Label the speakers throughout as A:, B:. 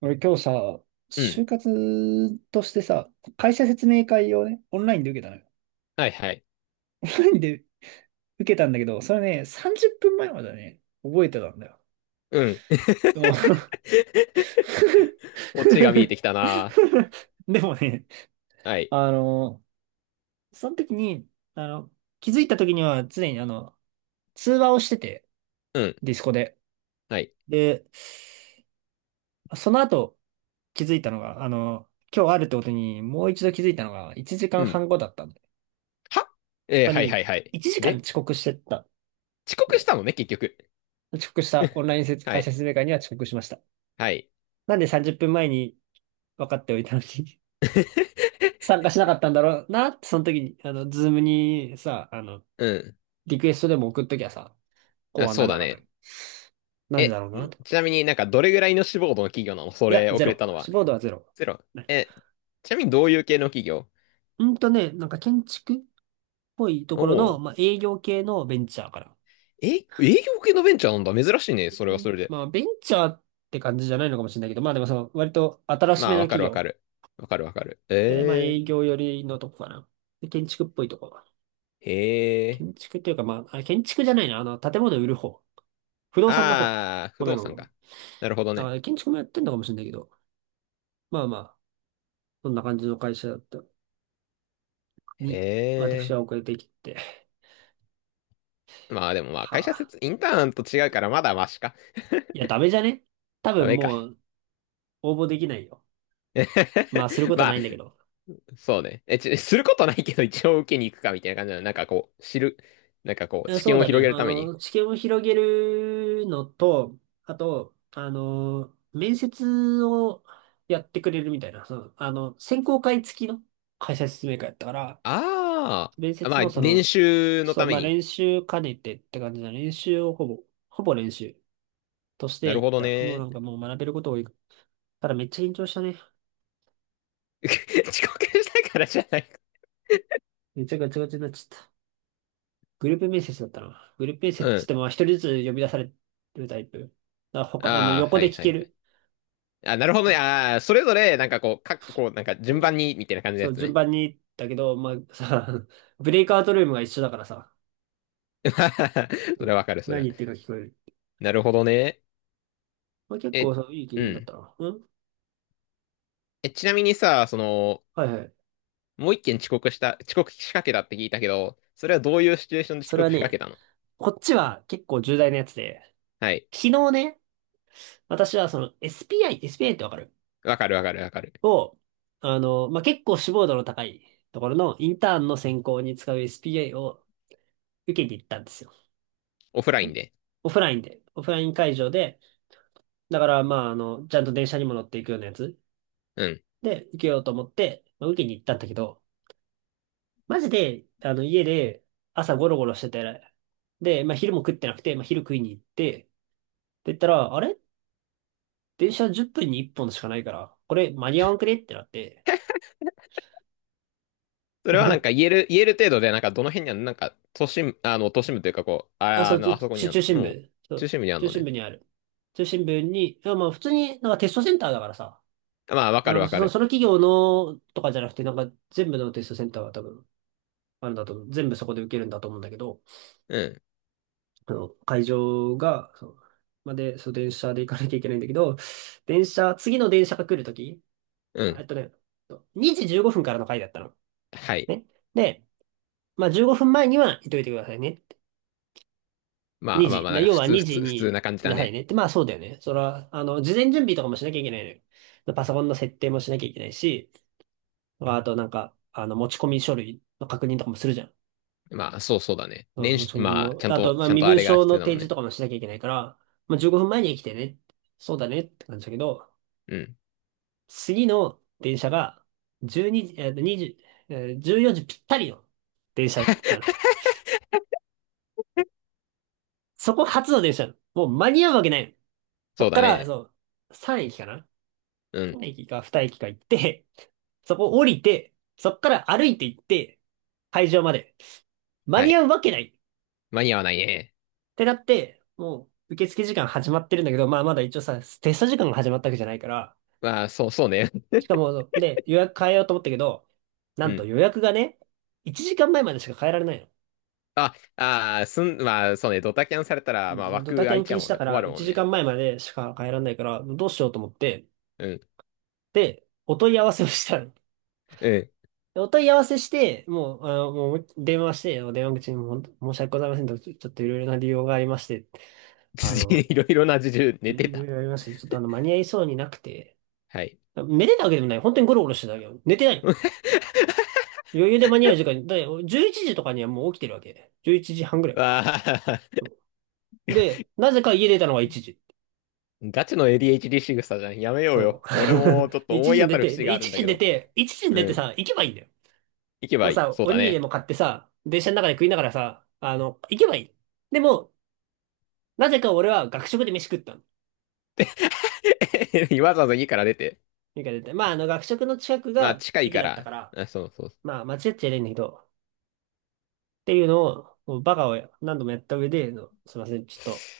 A: 俺今日さ、
B: うん。
A: 就活としてさ、会社説明会をね、オンラインで受けたのよ。
B: はいはい。
A: オンラインで受けたんだけど、それね、30分前まではね、覚えてたんだよ。
B: うん。
A: でも
B: オチが見えてきたな。
A: でもね、
B: はい。
A: あの、その時に、あの、気づいた時には常に通話をしてて、
B: うん。
A: ディスコで。
B: はい。
A: で、その後気づいたのが、今日あるってことにもう一度気づいたのが1時
B: う
A: 間
B: ん。
A: 半後だったんだよ。
B: は
A: つ
B: えー、
A: ま
B: はいは
A: り、
B: いはい。
A: 1時間
B: で、
A: 遅刻してった。
B: 遅刻したのね、結局。
A: 遅刻した。オンライン
B: は
A: 会社
B: い。
A: 説明会には遅刻しました。
B: はい。
A: なんで30分前に分かっておいたのに 参 加しなかったんだろうなって、その時に、ズームにさ、
B: うん。
A: リクエストでも送っときゃさ、こう
B: あ、
A: は
B: そ
A: な
B: う
A: ら
B: だ
A: なかった。
B: ね。
A: なんでだろうなと。
B: ちなみに、なんかどれぐらいの志望度の企業なの？そ
A: いや、
B: れ、遅
A: ゼ
B: れた
A: ロ。
B: の
A: 志
B: は？
A: 望度はゼロ。
B: ゼロ。
A: ね。
B: え、ちなみにどういう系の企業？
A: なんか建築っぽいと
B: お
A: ころの、
B: お
A: まあ、営業系のベンチャーから。
B: ー。え、営業系のベンチャーなんだ。珍しいね。それは
A: で
B: それで。
A: まあ、ベンチャーって感じじゃないのかもしれないけど、まあでもその、割と新し
B: ま
A: め
B: あ、
A: の
B: わか
A: 企
B: るわか
A: 業。
B: る。わかるわかる。
A: で、まあ、営業寄りのとこかな。で、建築っぽいとこ。
B: へえ。
A: 建築っていうか、まあ、あ、建築じゃないな。建物売る方。不動産の方。
B: ああ、不
A: ごめ
B: 動
A: ん
B: 産
A: ごめん。
B: か。なるほどね。
A: あ、建築もやってんのかもしれないけど。まあまあ、そんな感じの会社だった
B: へ
A: に、私は
B: え。
A: 遅れてきて。
B: まあでもまあ
A: は
B: 会社
A: あ。
B: 説、インターンと違うからまだマシか。
A: いや、ダメじゃね、多
B: ダ
A: 分
B: メか。
A: もう応募できないよ。まあ、する こ
B: ま
A: とな
B: あ、
A: いんだけど。
B: そうね。え、することないけど一応受けに行くかみたいな感じなの？なんかこう、知る。なんかこう、知
A: そう
B: 見を
A: だね。
B: 広げるために。
A: 知見を広げるのと、あと、面接をやってくれるみたいな。その、選考会付きの会社説明会やったから、
B: あ
A: 面
B: あ。ま
A: 接
B: あ、
A: のそ
B: 練
A: の、
B: 習の
A: そう、
B: ため
A: まあ
B: に。
A: 練習兼ねてって感じな練習をほぼ、ほぼ練習とし
B: な
A: て
B: る
A: いっ
B: ほど
A: た。もうな
B: ね。
A: んかもう学べること多い。ただめっちゃ緊張したね。
B: 遅刻したからじゃないか。
A: めっちゃガチガチになっちゃった。グループ面接だったな。グループ面接っ
B: う
A: つっ
B: ん。
A: てもまあ一人ずつ呼び出されるタイプ。だから他、
B: ああ、
A: 横
B: は
A: で
B: い
A: 聞
B: は
A: け
B: いはい。
A: る。
B: あ、なるほど
A: う
B: ね。
A: ん
B: ああ、それぞれ、なんかこう、こう、なんか
A: う
B: 順
A: ん、
B: 番に、みたいな感じの
A: そ
B: や
A: う、
B: つ
A: 順
B: ね。
A: 番に、だけど、まあさ、ブレイクアウトルームが一緒だからさ、う
B: それ
A: ん、
B: はわかる、それ
A: 何
B: は。
A: 言ってるか聞こえる。
B: なるほどね。
A: まあ結構
B: え、
A: そう、いい経
B: う
A: 験だっ
B: ん。
A: たな。うん、
B: え、ちなみにさ、その、
A: はいはい。
B: もう一件遅刻仕掛けたって聞いたけど、それはどういうシチュエーションで遅
A: それは
B: 刻仕掛け
A: ね、
B: たの？
A: こっちは結構重大なやつで、
B: はい。
A: 昨日ね、私はその SPI、SPI ってわかる
B: わかるわかるわかる。
A: を、まあ、結構志望度の高いところのインターンの選考に使う SPI を受けに行ったんですよ。
B: オフライン
A: ね。
B: で。
A: オフラインで、オフライン会場で、だからまあ、ちゃんと電車にも乗っていくようなやつ
B: うん。
A: で受けようと思って、まあ、受けに行ったんだけど、マジで、家で朝ゴロゴロしてて、で、まあ、昼も食ってなくて、まあ、昼食いに行って、って言ったら、あれ、電車10分に1本しかないから、これ間に合わんくねってなって、
B: それはなんか 言える、言える程度で、なんかどの辺にあるの？なんか、都心部というかこう、
A: あ、そう、
B: あそこにある
A: 中
B: の。
A: 心
B: もうん、
A: 部。そ
B: 中
A: う、
B: 心部にある
A: 中
B: の
A: 心
B: ね。
A: 部にある。中心部に、いや、まあ普通になんかテストセンターだからさ、
B: まあ、わかるわかる。
A: その企業のとかじゃなくて、なんか全部のテストセンターは多分、あるんだと思う。全部そこで受けるんだと思うんだけど、
B: うん。
A: 会場が、そう、まで、そう、電車で行かなきゃいけないんだけど、次の電車が来るとき、
B: う
A: あえ
B: ん。
A: っとね、2時15分からの回だったの。
B: はい。
A: ね。で、まあ15分前には行っといてくださいね。
B: まあ
A: 2
B: まあ
A: 時。
B: まあ、なんか
A: 要
B: 普
A: は
B: 通、
A: 2
B: 普
A: 時
B: 通、普通
A: に
B: な感じ
A: い
B: だ
A: なさい
B: ね。
A: ね。って、まあそうだよね。それは、事前準備とかもしなきゃいけないのよ。パソコンの設定もしなきゃいけないし、あとなんか、持ち込み書類の確認とかもするじゃん。
B: まあ、そうそうだね。
A: うん、
B: 練
A: 持
B: 習、
A: ち込み
B: まあ、
A: の。あと、まあ
B: ちゃん
A: 身
B: とあ
A: 分
B: れが
A: 証
B: 必
A: の
B: 要だ
A: 提
B: もん
A: 示
B: ね。
A: とかもしなきゃいけないから、まあ15分前に来てね。そうだねって感じだけど、
B: うん。
A: 次の電車が12時、20、14時ぴったりの電車なの。そこが初の電車なの。もう間に合うわけないの。
B: そ
A: こ
B: う
A: っ
B: だ
A: から、
B: ね。
A: そう、3駅かな。
B: う
A: 駅か
B: ん。
A: 2駅か行って、そこ降りて、そっから歩いて行って、会場まで。間
B: は
A: に
B: い。
A: 合うわけないっ
B: 間に合わないね。
A: てなって、もう受付時間始まってるんだけど、まあまだ一応さ、テスト時間が始まったわけじゃないから、
B: まあ、そうね。
A: しかも、で、予約変えようと思ったけど、な
B: う
A: んと
B: ん。
A: 予約がね、1時間前までしか変えられないの。
B: あ、まあ、そうね。ドタキャンされた
A: う
B: ら、まあ、
A: ん、ド
B: 枠
A: タキ
B: 空
A: ャ
B: い
A: ン
B: ちゃ
A: 禁
B: う
A: 止
B: もん
A: だ
B: ね。
A: か
B: 困
A: ら、
B: るも
A: 1
B: ん
A: 時
B: ね。
A: 間前までしか変えられないから、どうしようと思って、
B: うん、
A: で、お問い合わせをしたの。
B: うん。
A: お問い合わせして、もう、もう電話して、電話口にも申し訳ございませんと、ちょっといろいろな理由がありまして、あ の、
B: いろいろな事情
A: い
B: 寝て
A: いろい
B: た。
A: ろありまして、ちょっと間に合いそうになくて、
B: はい。
A: 寝てたわけでもない。本当にゴロゴロしてたわけよ。寝てない。余裕で間に合う時間に、だって11時とかにはもう起きてるわけ。11時半ぐらい。
B: わあ、
A: で、なぜか家出たのが1時。
B: ガチの ADHD 仕草じゃん。やめよう
A: そ
B: よ。
A: う。
B: 俺もちょっ
A: で
B: と
A: 1
B: 思い
A: 時に
B: 当
A: 出
B: たる
A: て、
B: 節
A: で、
B: があるん
A: 1
B: だ
A: 時に
B: け
A: 出
B: ど。
A: て、1時に出
B: う
A: てさ、
B: ん。
A: 行けばいいんだよ。
B: 行け
A: も
B: ば
A: う
B: いい。
A: さ、
B: そう
A: お
B: だ
A: にぎりで
B: ね。
A: も買ってさ、電車の中で食いながらさ、行けばいい。でも、なぜか俺は学食で飯食ったの。
B: わざわざ家から出て。
A: てか絶対まあ、学食の近く
B: まあ、
A: が
B: 近い
A: 駅
B: か
A: だったか
B: ら。
A: ら、
B: あ、そうそう。
A: まあ、間違っちゃいないんだけど、っていうのを、もうバカを何度もやった上で、すいません、ちょっと、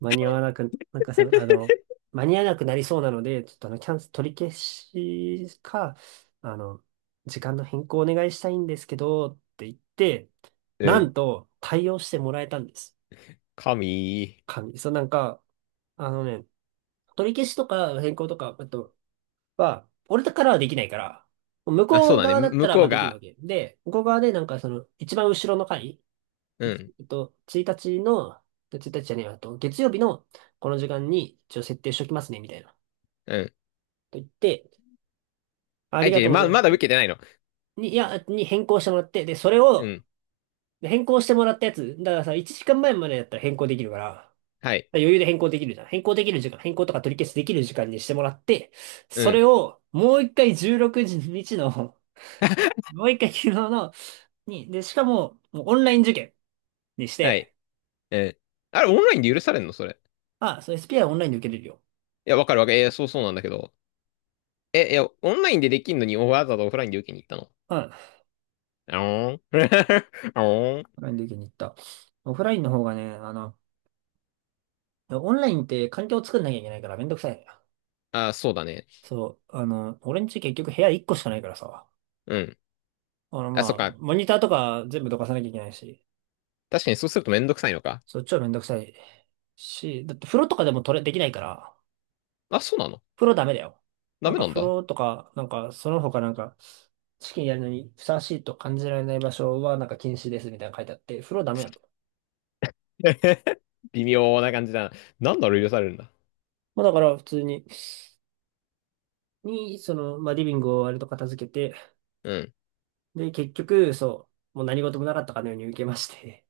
A: 間に合わなく、なんかさ、間に合わなくなりそうなので、ちょっとキャンセル取り消しか、あの、時間の変更お願いしたいんですけど、って言って、
B: う
A: な
B: ん。
A: んと、対応してもらえたんです。
B: 神。
A: 神。そう、なんか、あのね、取り消しとか変更とか、あと、は、俺からはできないから、向
B: あ、そう
A: こう
B: だね。
A: 側だった
B: 向
A: ら
B: こ
A: まあ
B: う
A: できるわ
B: が。
A: け。で、向こう側でなんかその、一番後ろの回、
B: う
A: いち
B: ん。
A: えっと、1日の、1日じゃねえわ、あと月曜日のこの時間に一応設定しときますね、みたいな。
B: うん。
A: と言って、あ
B: あ、
A: りが
B: 違
A: と
B: う、
A: うござ
B: ま、
A: いま
B: ま
A: す。
B: だ受
A: で
B: けてないの？
A: に、いや、に変更してもらって、で、それ
B: う
A: を、
B: ん。
A: で変更してもらったやつ、だからさ、1時間前までだったら変更できるから、だから
B: はい。
A: 余裕で変更できるじゃん。変更できる時間、変更とか取り消しできる時間にしてもらって、
B: う
A: そ
B: ん。
A: れをもう一回16日のもう一回昨日の、に、で、しかも、もうオンライン受験にし
B: はい。
A: て、
B: うん。あれ、オンラインで許されんのそれ？
A: あ、そう、SPI オンラインで受けれるよ。
B: いや、わかるわかる。そうそうなんだけど。え、いや、オンラインでできんのにわざわざオフラインで受けに行ったの？
A: うん。オン
B: あおん あおん
A: ラインで受けに行った。オフラインの方がね、オンラインって環境を作んなきゃいけないからめんどくさいのよ。
B: あ、そうだね。
A: そう、俺んち結局部屋1個しかないからさ、
B: うん。あ、そっか。
A: モニターとか全部どかさなきゃいけないし、
B: 確かにそうするとめんどくさいのか。
A: そう、超めんどくさいし、だって風呂とかでもできないから、
B: あ、そうなの？
A: 風呂ダメだよ。
B: ダ
A: なん
B: メ
A: か
B: なん
A: 風
B: だ。
A: 呂とか、なんかその他なんか、試験やるのにふさわしいと感じられない場所はなんか禁止ですみたいなの書いてあって、風呂ダメなんだよ。
B: 微妙な感じだな。なんだろう、許されるんだ。
A: まあだから普通に、まあリビングを割と片付けて、
B: うん。
A: で、結局、そう、もう何事もなかったかのように受けまして、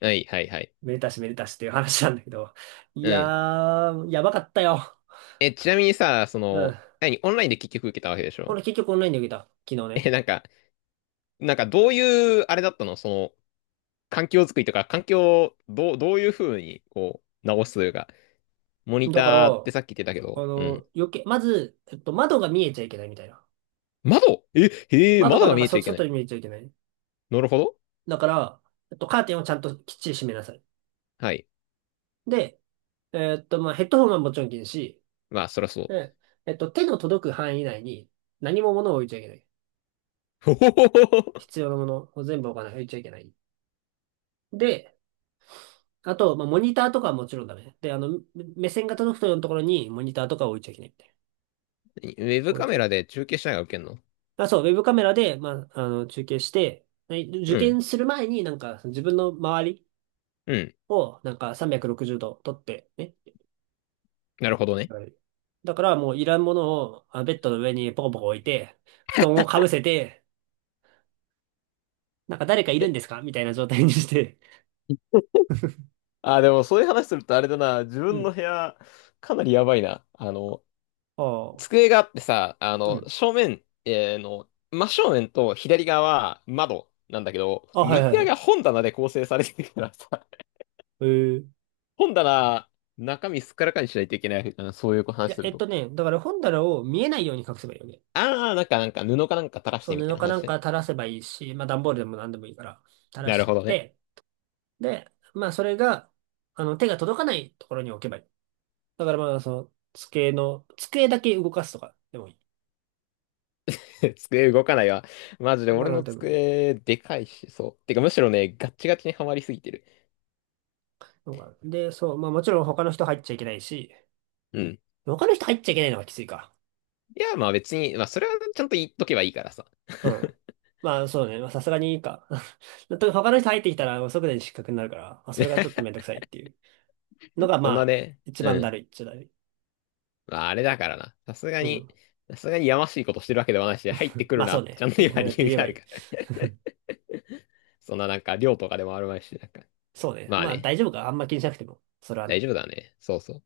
B: はい、はい、はい。
A: めでたしめでたしっていう話なんだけど、い
B: う
A: や
B: ん。
A: ー、やばかったよ。
B: え、ちなみにさ、そ
A: う
B: の、
A: ん。
B: 何、オンラインで結局受けたわけでしょ？
A: 俺結局オンラインで受けた。昨日ね。
B: え、なんか、どういう、あれだったのその、環境づくりとか、環境をどういうふうに、こう、直すというか、モニ
A: だから、
B: ターってさっき言ってたけど、うん。
A: 余計、まず、窓が見えちゃいけないみたいな。
B: 窓え、へえ、
A: 窓
B: 窓
A: が
B: が
A: なん
B: 見
A: か
B: えち
A: そ
B: ゃいけな
A: 外
B: い。
A: に見えちゃいけない。
B: なるほど。
A: だから、カーテンをちゃんときっちり閉めなさい。
B: はい。
A: で、ヘッドホンはもちろん禁止。
B: まあ、そりゃそう。
A: で、手の届く範囲内に何も物を置いちゃいけない。
B: ほほほほ
A: 必要なものを全部置かない、置いちゃいけない。で、あと、まあ、モニターとかはもちろんダメ。で、目線が届くようなところにモニターとか置いちゃいけないみたいな。
B: ウェブ
A: こうい
B: カメ
A: う。
B: ラで中継しながら受けんの？
A: あ、そう、ウェブカメラで、中継して、はい受
B: うん。
A: 験する前になんか自分の周り
B: うん。
A: をなんか360度撮ってね。
B: なるほどね。
A: はい。だからもういらんものをあベッドの上にポコポコ置いて、布団をかぶせて、なんか誰かいるん
B: え、
A: ですかみたいな状態にして、
B: あ、でもそういう話するとあれだな、自
A: う
B: 分の
A: ん。
B: 部屋、かなりやばいな。あの、
A: ああ、
B: 机があってさ、あ
A: う
B: の、
A: ん。
B: 正面、えーの、真正面と左側は窓なんだけど、
A: あ、はいは
B: 右
A: い
B: 側
A: は
B: が
A: い。
B: 本棚で構成されてるからさ、
A: えー、い
B: 本棚、中身すっからかにしないといけない。あのそういう話すると。
A: だから本棚を見えないように隠せばいいよね。
B: ああ、なんか、布かなんか垂らし
A: そう、
B: てみたい
A: 布
B: な
A: かな
B: 話
A: んか
B: ね。
A: 垂らせばいいし、まあ段ボールでも何でもいいから、垂ら
B: な
A: し
B: る
A: ちゃっ
B: ほどね。
A: て、で、まあそれが、手が届かないところに置けばいい。だからまあ、机だけ動かすとかでもいい。
B: 机動かないわ。マジで
A: 動か
B: 俺
A: なく
B: の
A: てもいい
B: 机、でかいし、そう。てか、むしろね、ガッチガチにはまりすぎてる。
A: のかな。で、そう、まあもちろん他の人入っちゃいけないし、
B: うん。
A: 他の人入っちゃいけないのがきついか。
B: いや、まあ別に、まあそれはちゃんと言っとけばいいからさ。
A: うん。まあ、そうね。まあ、さすがにいいか。と他の人入ってきたら、即座に失格になるから、まあ、それがちょっとめんどくさいっていうのが、ま
B: そんな
A: あ、
B: ね、
A: 一
B: う
A: 番だ
B: ん。
A: るいっちゃだるい。
B: まああれだからな。さすが
A: う
B: に、
A: ん。
B: さすがにやましいことしてるわけではないし、入ってく
A: ま
B: る
A: あ、
B: な
A: そう
B: って、ち
A: ね。
B: ゃんと
A: 入ってく
B: 今
A: れ
B: 理
A: って
B: 由
A: 言え
B: が
A: ば
B: あ
A: い
B: る
A: い。
B: から。そんななんか、量とかでもあるまいし、なんか。
A: そうね。
B: まあ
A: まあ、
B: ね、
A: 大丈夫か。あんま気にしなくても。それは
B: 大
A: ね。
B: 丈夫だね。そうそう。